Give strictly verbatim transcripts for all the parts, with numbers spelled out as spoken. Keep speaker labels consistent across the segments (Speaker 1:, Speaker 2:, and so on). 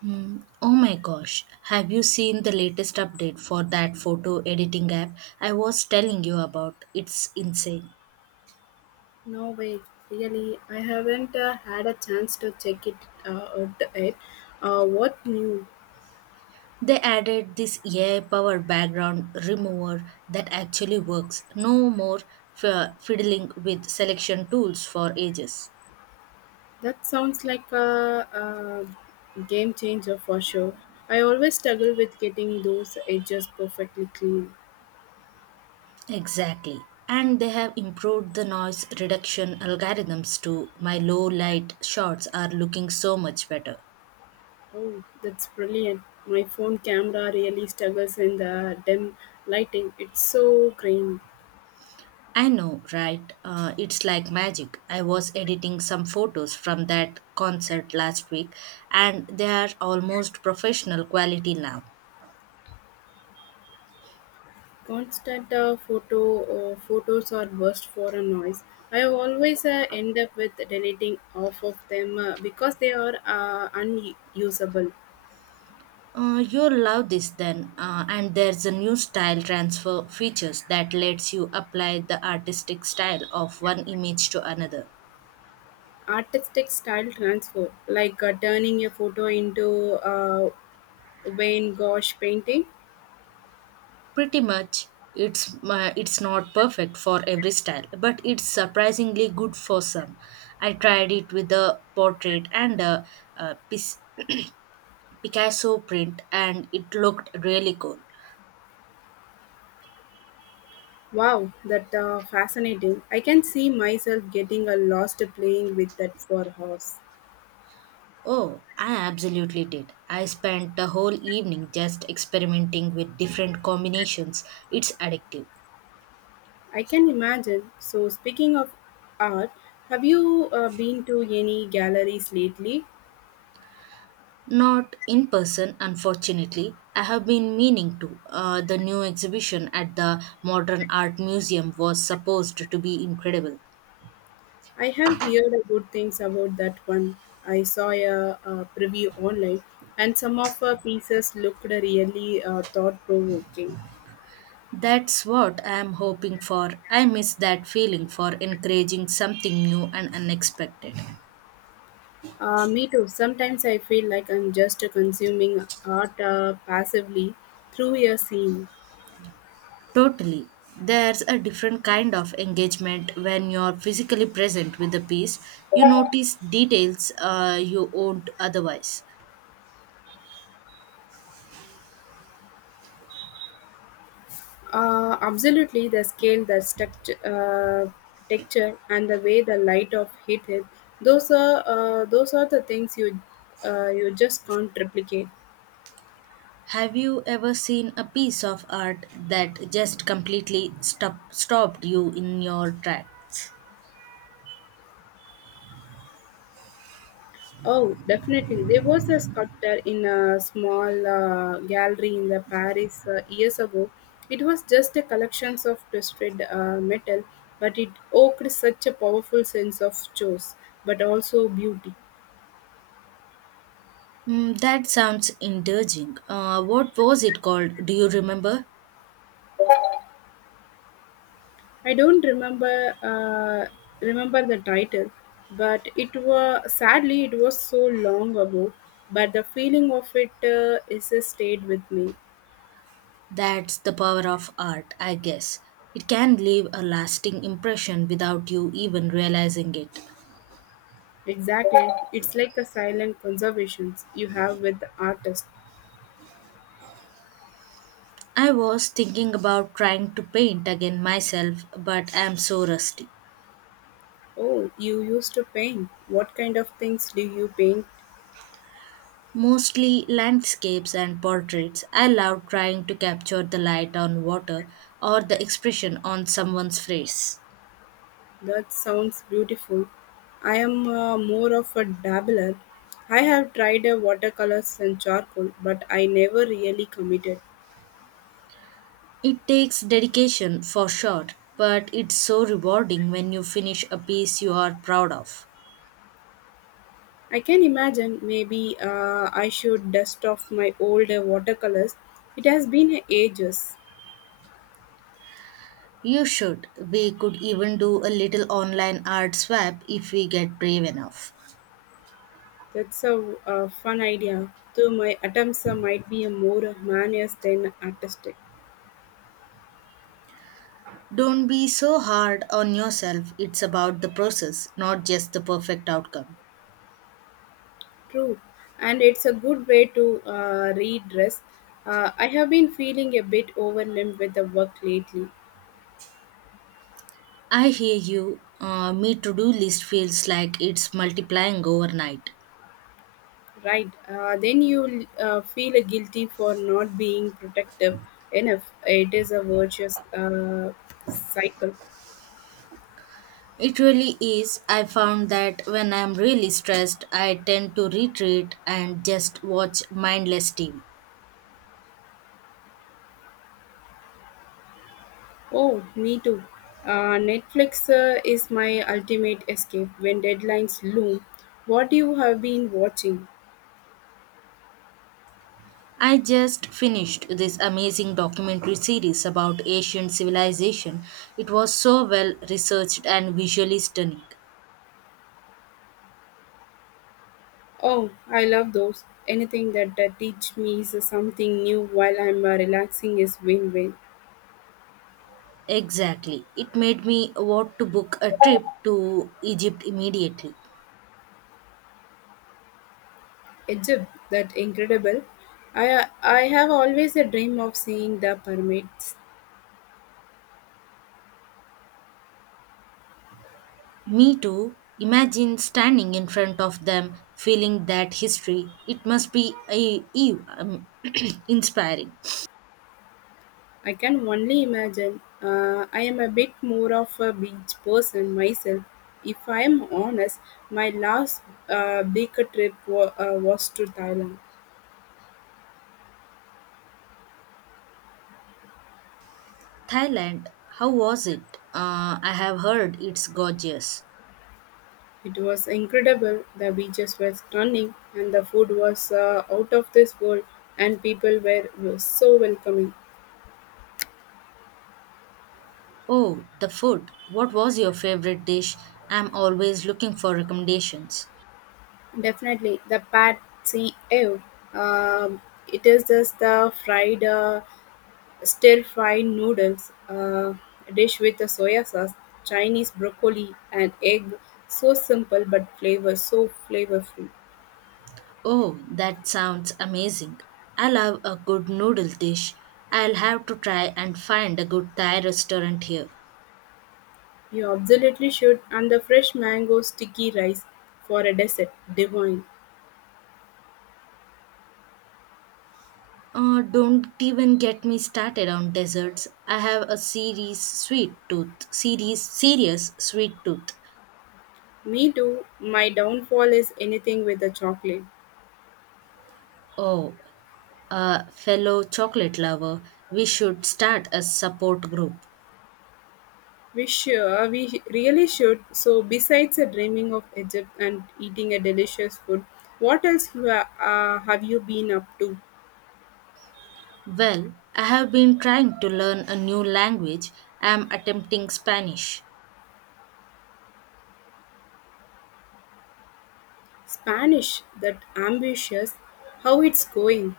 Speaker 1: Hmm. Oh my gosh, have you seen the latest update for that photo editing app I was telling you about? It's insane.
Speaker 2: No way, really, I haven't uh, had a chance to check it uh, out yet. Uh, what new?
Speaker 1: They added this A I powered background remover that actually works. No more fi- fiddling with selection tools for ages.
Speaker 2: That sounds like a, a game changer for sure. I always struggle with getting those edges perfectly clean.
Speaker 1: Exactly. And they have improved the noise reduction algorithms too. My low light shots are looking so much better.
Speaker 2: Oh, that's brilliant. My phone camera really struggles in the dim lighting. It's so grainy.
Speaker 1: I know, right? Uh, it's like magic. I was editing some photos from that concert last week, and they are almost professional quality now.
Speaker 2: Constant uh, photo uh, photos are worst for a noise. I always uh, end up with deleting off of them uh, because they are uh, unusable.
Speaker 1: Uh, you'll love this then. Uh, and there's a new style transfer features that lets you apply the artistic style of one image to another.
Speaker 2: Artistic style transfer, like uh, turning a photo into a Wayne Gosh painting.
Speaker 1: Pretty much, it's uh, it's not perfect for every style, but it's surprisingly good for some. I tried it with a portrait and a, uh pis- Picasso print and it looked really cool.
Speaker 2: Wow, that uh, fascinating. I can see myself getting a lost playing with that for horse.
Speaker 1: Oh, I absolutely did. I spent the whole evening just experimenting with different combinations. It's addictive.
Speaker 2: I can imagine. So speaking of art, have you uh, been to any galleries lately?
Speaker 1: Not in person, unfortunately. I have been meaning to. Uh, the new exhibition at the Modern Art Museum was supposed to be incredible.
Speaker 2: I have heard a good things about that one. I saw a, uh preview online, and some of her pieces looked really uh, thought provoking.
Speaker 1: That's what I am hoping for. I miss that feeling for encouraging something new and unexpected.
Speaker 2: Uh, me too. Sometimes I feel like I'm just consuming art uh, passively through a scene.
Speaker 1: Totally. There's a different kind of engagement when you're physically present with the piece. You notice details uh, you won't otherwise.
Speaker 2: Uh, absolutely, the scale, the structure, uh, texture, and the way the light of hit it. Those are uh, those are the things you uh, you just can't replicate.
Speaker 1: Have you ever seen a piece of art that just completely stop- stopped you in your tracks?
Speaker 2: Oh, definitely. There was a sculptor in a small uh, gallery in the Paris uh, years ago. It was just a collection of twisted uh, metal, but it evoked such a powerful sense of choice, but also beauty.
Speaker 1: Mm, that sounds indulging. Uh, what was it called? Do you remember?
Speaker 2: I don't remember uh, remember the title, but it was sadly it was so long ago. But the feeling of it uh, is uh, stayed with me.
Speaker 1: That's the power of art, I guess. It can leave a lasting impression without you even realizing it.
Speaker 2: Exactly, it's like a silent conservation you have with the artist.
Speaker 1: I was thinking about trying to paint again myself, but I am so rusty.
Speaker 2: Oh, you used to paint. What kind of things do you paint?
Speaker 1: Mostly landscapes and portraits. I love trying to capture the light on water or the expression on someone's face.
Speaker 2: That sounds beautiful. I am uh, more of a dabbler. I have tried uh, watercolors and charcoal, but I never really committed.
Speaker 1: It takes dedication for sure, but it's so rewarding when you finish a piece you are proud of.
Speaker 2: I can imagine maybe uh, I should dust off my old uh, watercolors. It has been ages.
Speaker 1: You should. We could even do a little online art swap if we get brave enough.
Speaker 2: That's a, uh fun idea, though my attempts uh, might be uh, more uh, than artistic.
Speaker 1: Don't be so hard on yourself. It's about the process, not just the perfect outcome.
Speaker 2: True, and it's a good way to uh, redress. Uh, I have been feeling a bit overwhelmed with the work lately,
Speaker 1: I hear you. Uh, me to do list feels like it's multiplying overnight.
Speaker 2: right? Uh, then you uh, feel guilty for not being protective enough. It is a virtuous uh, cycle.
Speaker 1: It really is. I found that when I'm really stressed, I tend to retreat and just watch mindless T V.
Speaker 2: Oh, me too. Uh, Netflix uh, is my ultimate escape when deadlines loom. What you have been watching?
Speaker 1: I just finished this amazing documentary series about ancient civilization. It was so well researched and visually stunning.
Speaker 2: Oh, I love those. Anything that, that teach me is something new while I'm uh, relaxing is win-win.
Speaker 1: Exactly. It made me want to book a trip to Egypt immediately.
Speaker 2: Egypt, that incredible. I uh, I have always a dream of seeing the pyramids.
Speaker 1: Me too. Imagine standing in front of them, feeling that history. It must be a, e- um, inspiring.
Speaker 2: I can only imagine. Uh, I am a bit more of a beach person myself. If I am honest, my last uh, big trip wa- uh, was to Thailand.
Speaker 1: Thailand, how was it? Uh, I have heard it's gorgeous.
Speaker 2: It was incredible, the beaches were stunning, and the food was uh, out of this world, and people were were so welcoming.
Speaker 1: Oh, the food. What was your favorite dish? I'm always looking for recommendations.
Speaker 2: Definitely, the Pad See Ew. Um, it is just the fried, uh, stir fried noodles, uh, dish with the soya sauce, Chinese broccoli, and egg. So simple, but flavor so flavorful.
Speaker 1: Oh, that sounds amazing. I love a good noodle dish. I'll have to try and find a good Thai restaurant here.
Speaker 2: You absolutely should. And the fresh mango sticky rice for a dessert, divine.
Speaker 1: Uh, don't even get me started on desserts. I have a serious sweet tooth. Serious, serious sweet tooth.
Speaker 2: Me too. My downfall is anything with the chocolate.
Speaker 1: Oh, a fellow chocolate lover, we should start a support group.
Speaker 2: We sure we really should. So besides uh, dreaming of Egypt and eating a delicious food, what else you ha- uh, have you been up to?
Speaker 1: Well, I have been trying to learn a new language. I am attempting Spanish.
Speaker 2: Spanish, that ambitious. How it's going?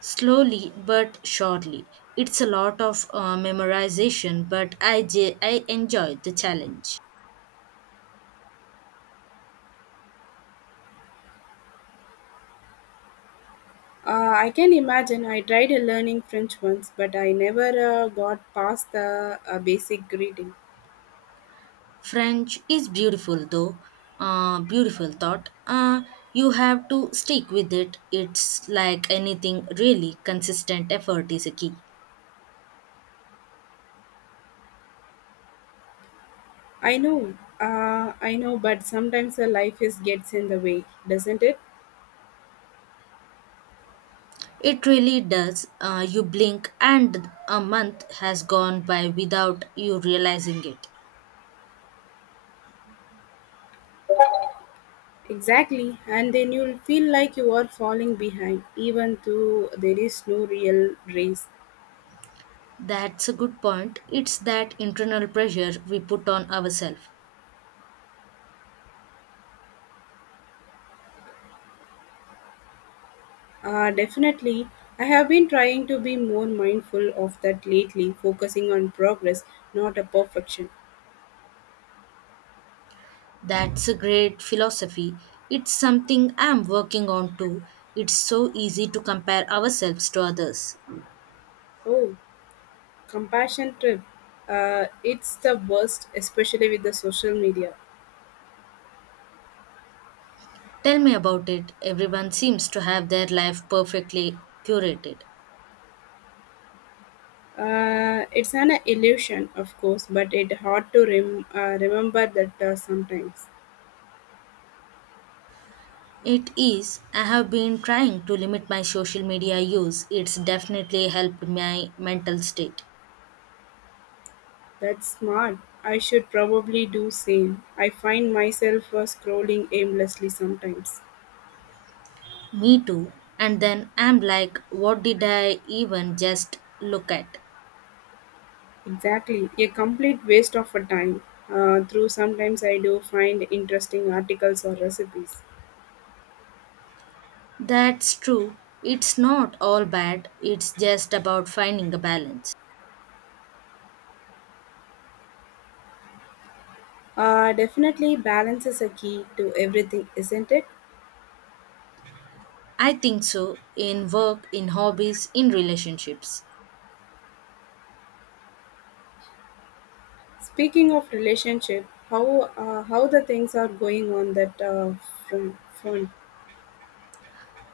Speaker 1: Slowly but surely. It's a lot of uh, memorization, but I, j- I enjoyed the challenge.
Speaker 2: Uh, I can imagine. I tried uh, learning French once, but I never uh, got past the uh, basic greeting.
Speaker 1: French is beautiful though. Uh, beautiful thought. Uh, you have to stick with it. It's like anything, really, consistent effort is a key.
Speaker 2: I know, uh, I know, but sometimes uh, life is gets in the way, doesn't it?
Speaker 1: It really does. Uh, you blink and a month has gone by without you realizing it.
Speaker 2: Exactly, and then you'll feel like you are falling behind, even though there is no real race.
Speaker 1: That's a good point. It's that internal pressure we put on ourselves.
Speaker 2: Uh, definitely, I have been trying to be more mindful of that lately, focusing on progress, not a perfection.
Speaker 1: That's a great philosophy. It's something I'm working on too. It's so easy to compare ourselves to others.
Speaker 2: Oh, compassion trip. Uh, it's the worst, especially with the social media.
Speaker 1: Tell me about it. Everyone seems to have their life perfectly curated.
Speaker 2: Uh, it's an illusion, of course, but it's hard to rem- uh, remember that uh, sometimes.
Speaker 1: It is. I have been trying to limit my social media use. It's definitely helped my mental state.
Speaker 2: That's smart. I should probably do same. I find myself uh, scrolling aimlessly sometimes.
Speaker 1: Me too. And then I'm like, what did I even just look at?
Speaker 2: Exactly, a complete waste of a time. Uh, through sometimes I do find interesting articles or recipes.
Speaker 1: That's true. It's not all bad. It's just about finding a balance.
Speaker 2: Uh, definitely, balance is a key to everything, isn't it?
Speaker 1: I think so, in work, in hobbies, in relationships.
Speaker 2: Speaking of relationship, how uh, how the things are going on that uh, front?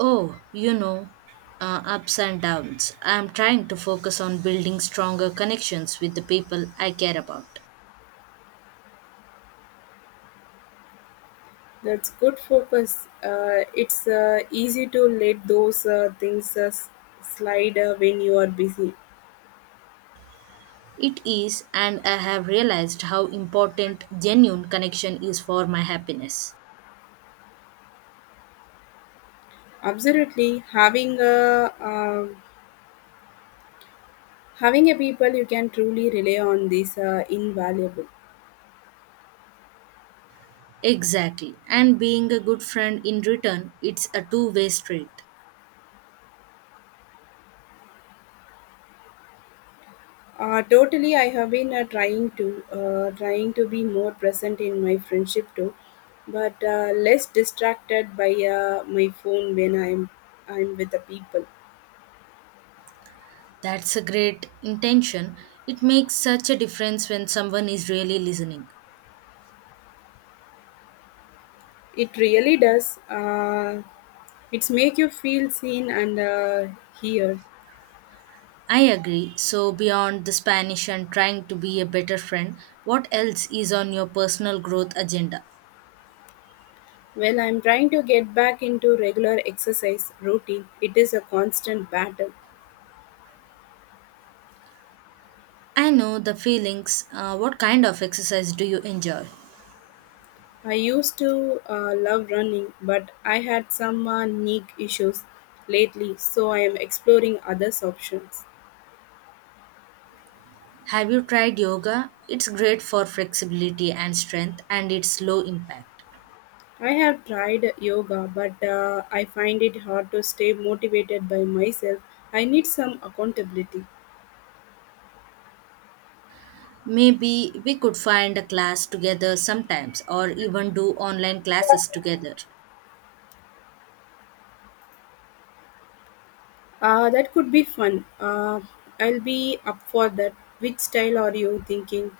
Speaker 1: Oh, you know, uh, ups and downs. I'm trying to focus on building stronger connections with the people I care about.
Speaker 2: That's good focus. Uh, it's uh, easy to let those uh, things uh, s- slide uh, when you are busy.
Speaker 1: It is, and I have realized how important genuine connection is for my happiness.
Speaker 2: Absolutely, having a um having a people you can truly rely on this uh, invaluable.
Speaker 1: Exactly, and being a good friend in return, it's a two way street.
Speaker 2: Uh, totally, I have been uh, trying to uh, trying to be more present in my friendship too, but uh, less distracted by uh, my phone when I'm I'm with the people.
Speaker 1: That's a great intention. It makes such a difference when someone is really listening.
Speaker 2: It really does. Uh, it's make you feel seen and uh, heard.
Speaker 1: I agree. So, beyond the Spanish and trying to be a better friend, what else is on your personal growth agenda?
Speaker 2: Well, I'm trying to get back into regular exercise routine. It is a constant battle.
Speaker 1: I know the feelings. Uh, what kind of exercise do you enjoy?
Speaker 2: I used to uh, love running, but I had some uh, knee issues lately, so I am exploring other options.
Speaker 1: Have you tried yoga? It's great for flexibility and strength, and it's low impact.
Speaker 2: I have tried yoga, but uh, I find it hard to stay motivated by myself. I need some accountability.
Speaker 1: Maybe we could find a class together sometimes, or even do online classes together.
Speaker 2: Uh, that could be fun. Uh, I'll be up for that. Which style are you thinking?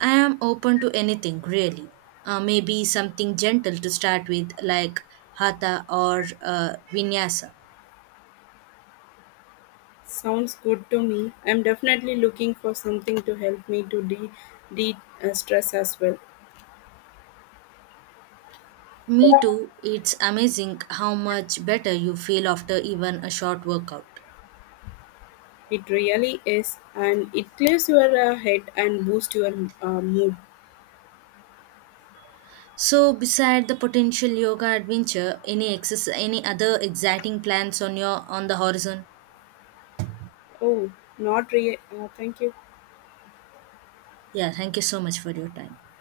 Speaker 1: I am open to anything really. Uh, maybe something gentle to start with, like hatha or uh, vinyasa.
Speaker 2: Sounds good to me. I'm definitely looking for something to help me to de, de- uh, stress as well.
Speaker 1: Me too, it's amazing how much better you feel after even a short workout.
Speaker 2: It really is, and it clears your uh, head and boosts your uh, mood.
Speaker 1: So, beside the potential yoga adventure, any exercise, any other exciting plans on your on the horizon?
Speaker 2: Oh, not really. Uh, thank you.
Speaker 1: Yeah, thank you so much for your time.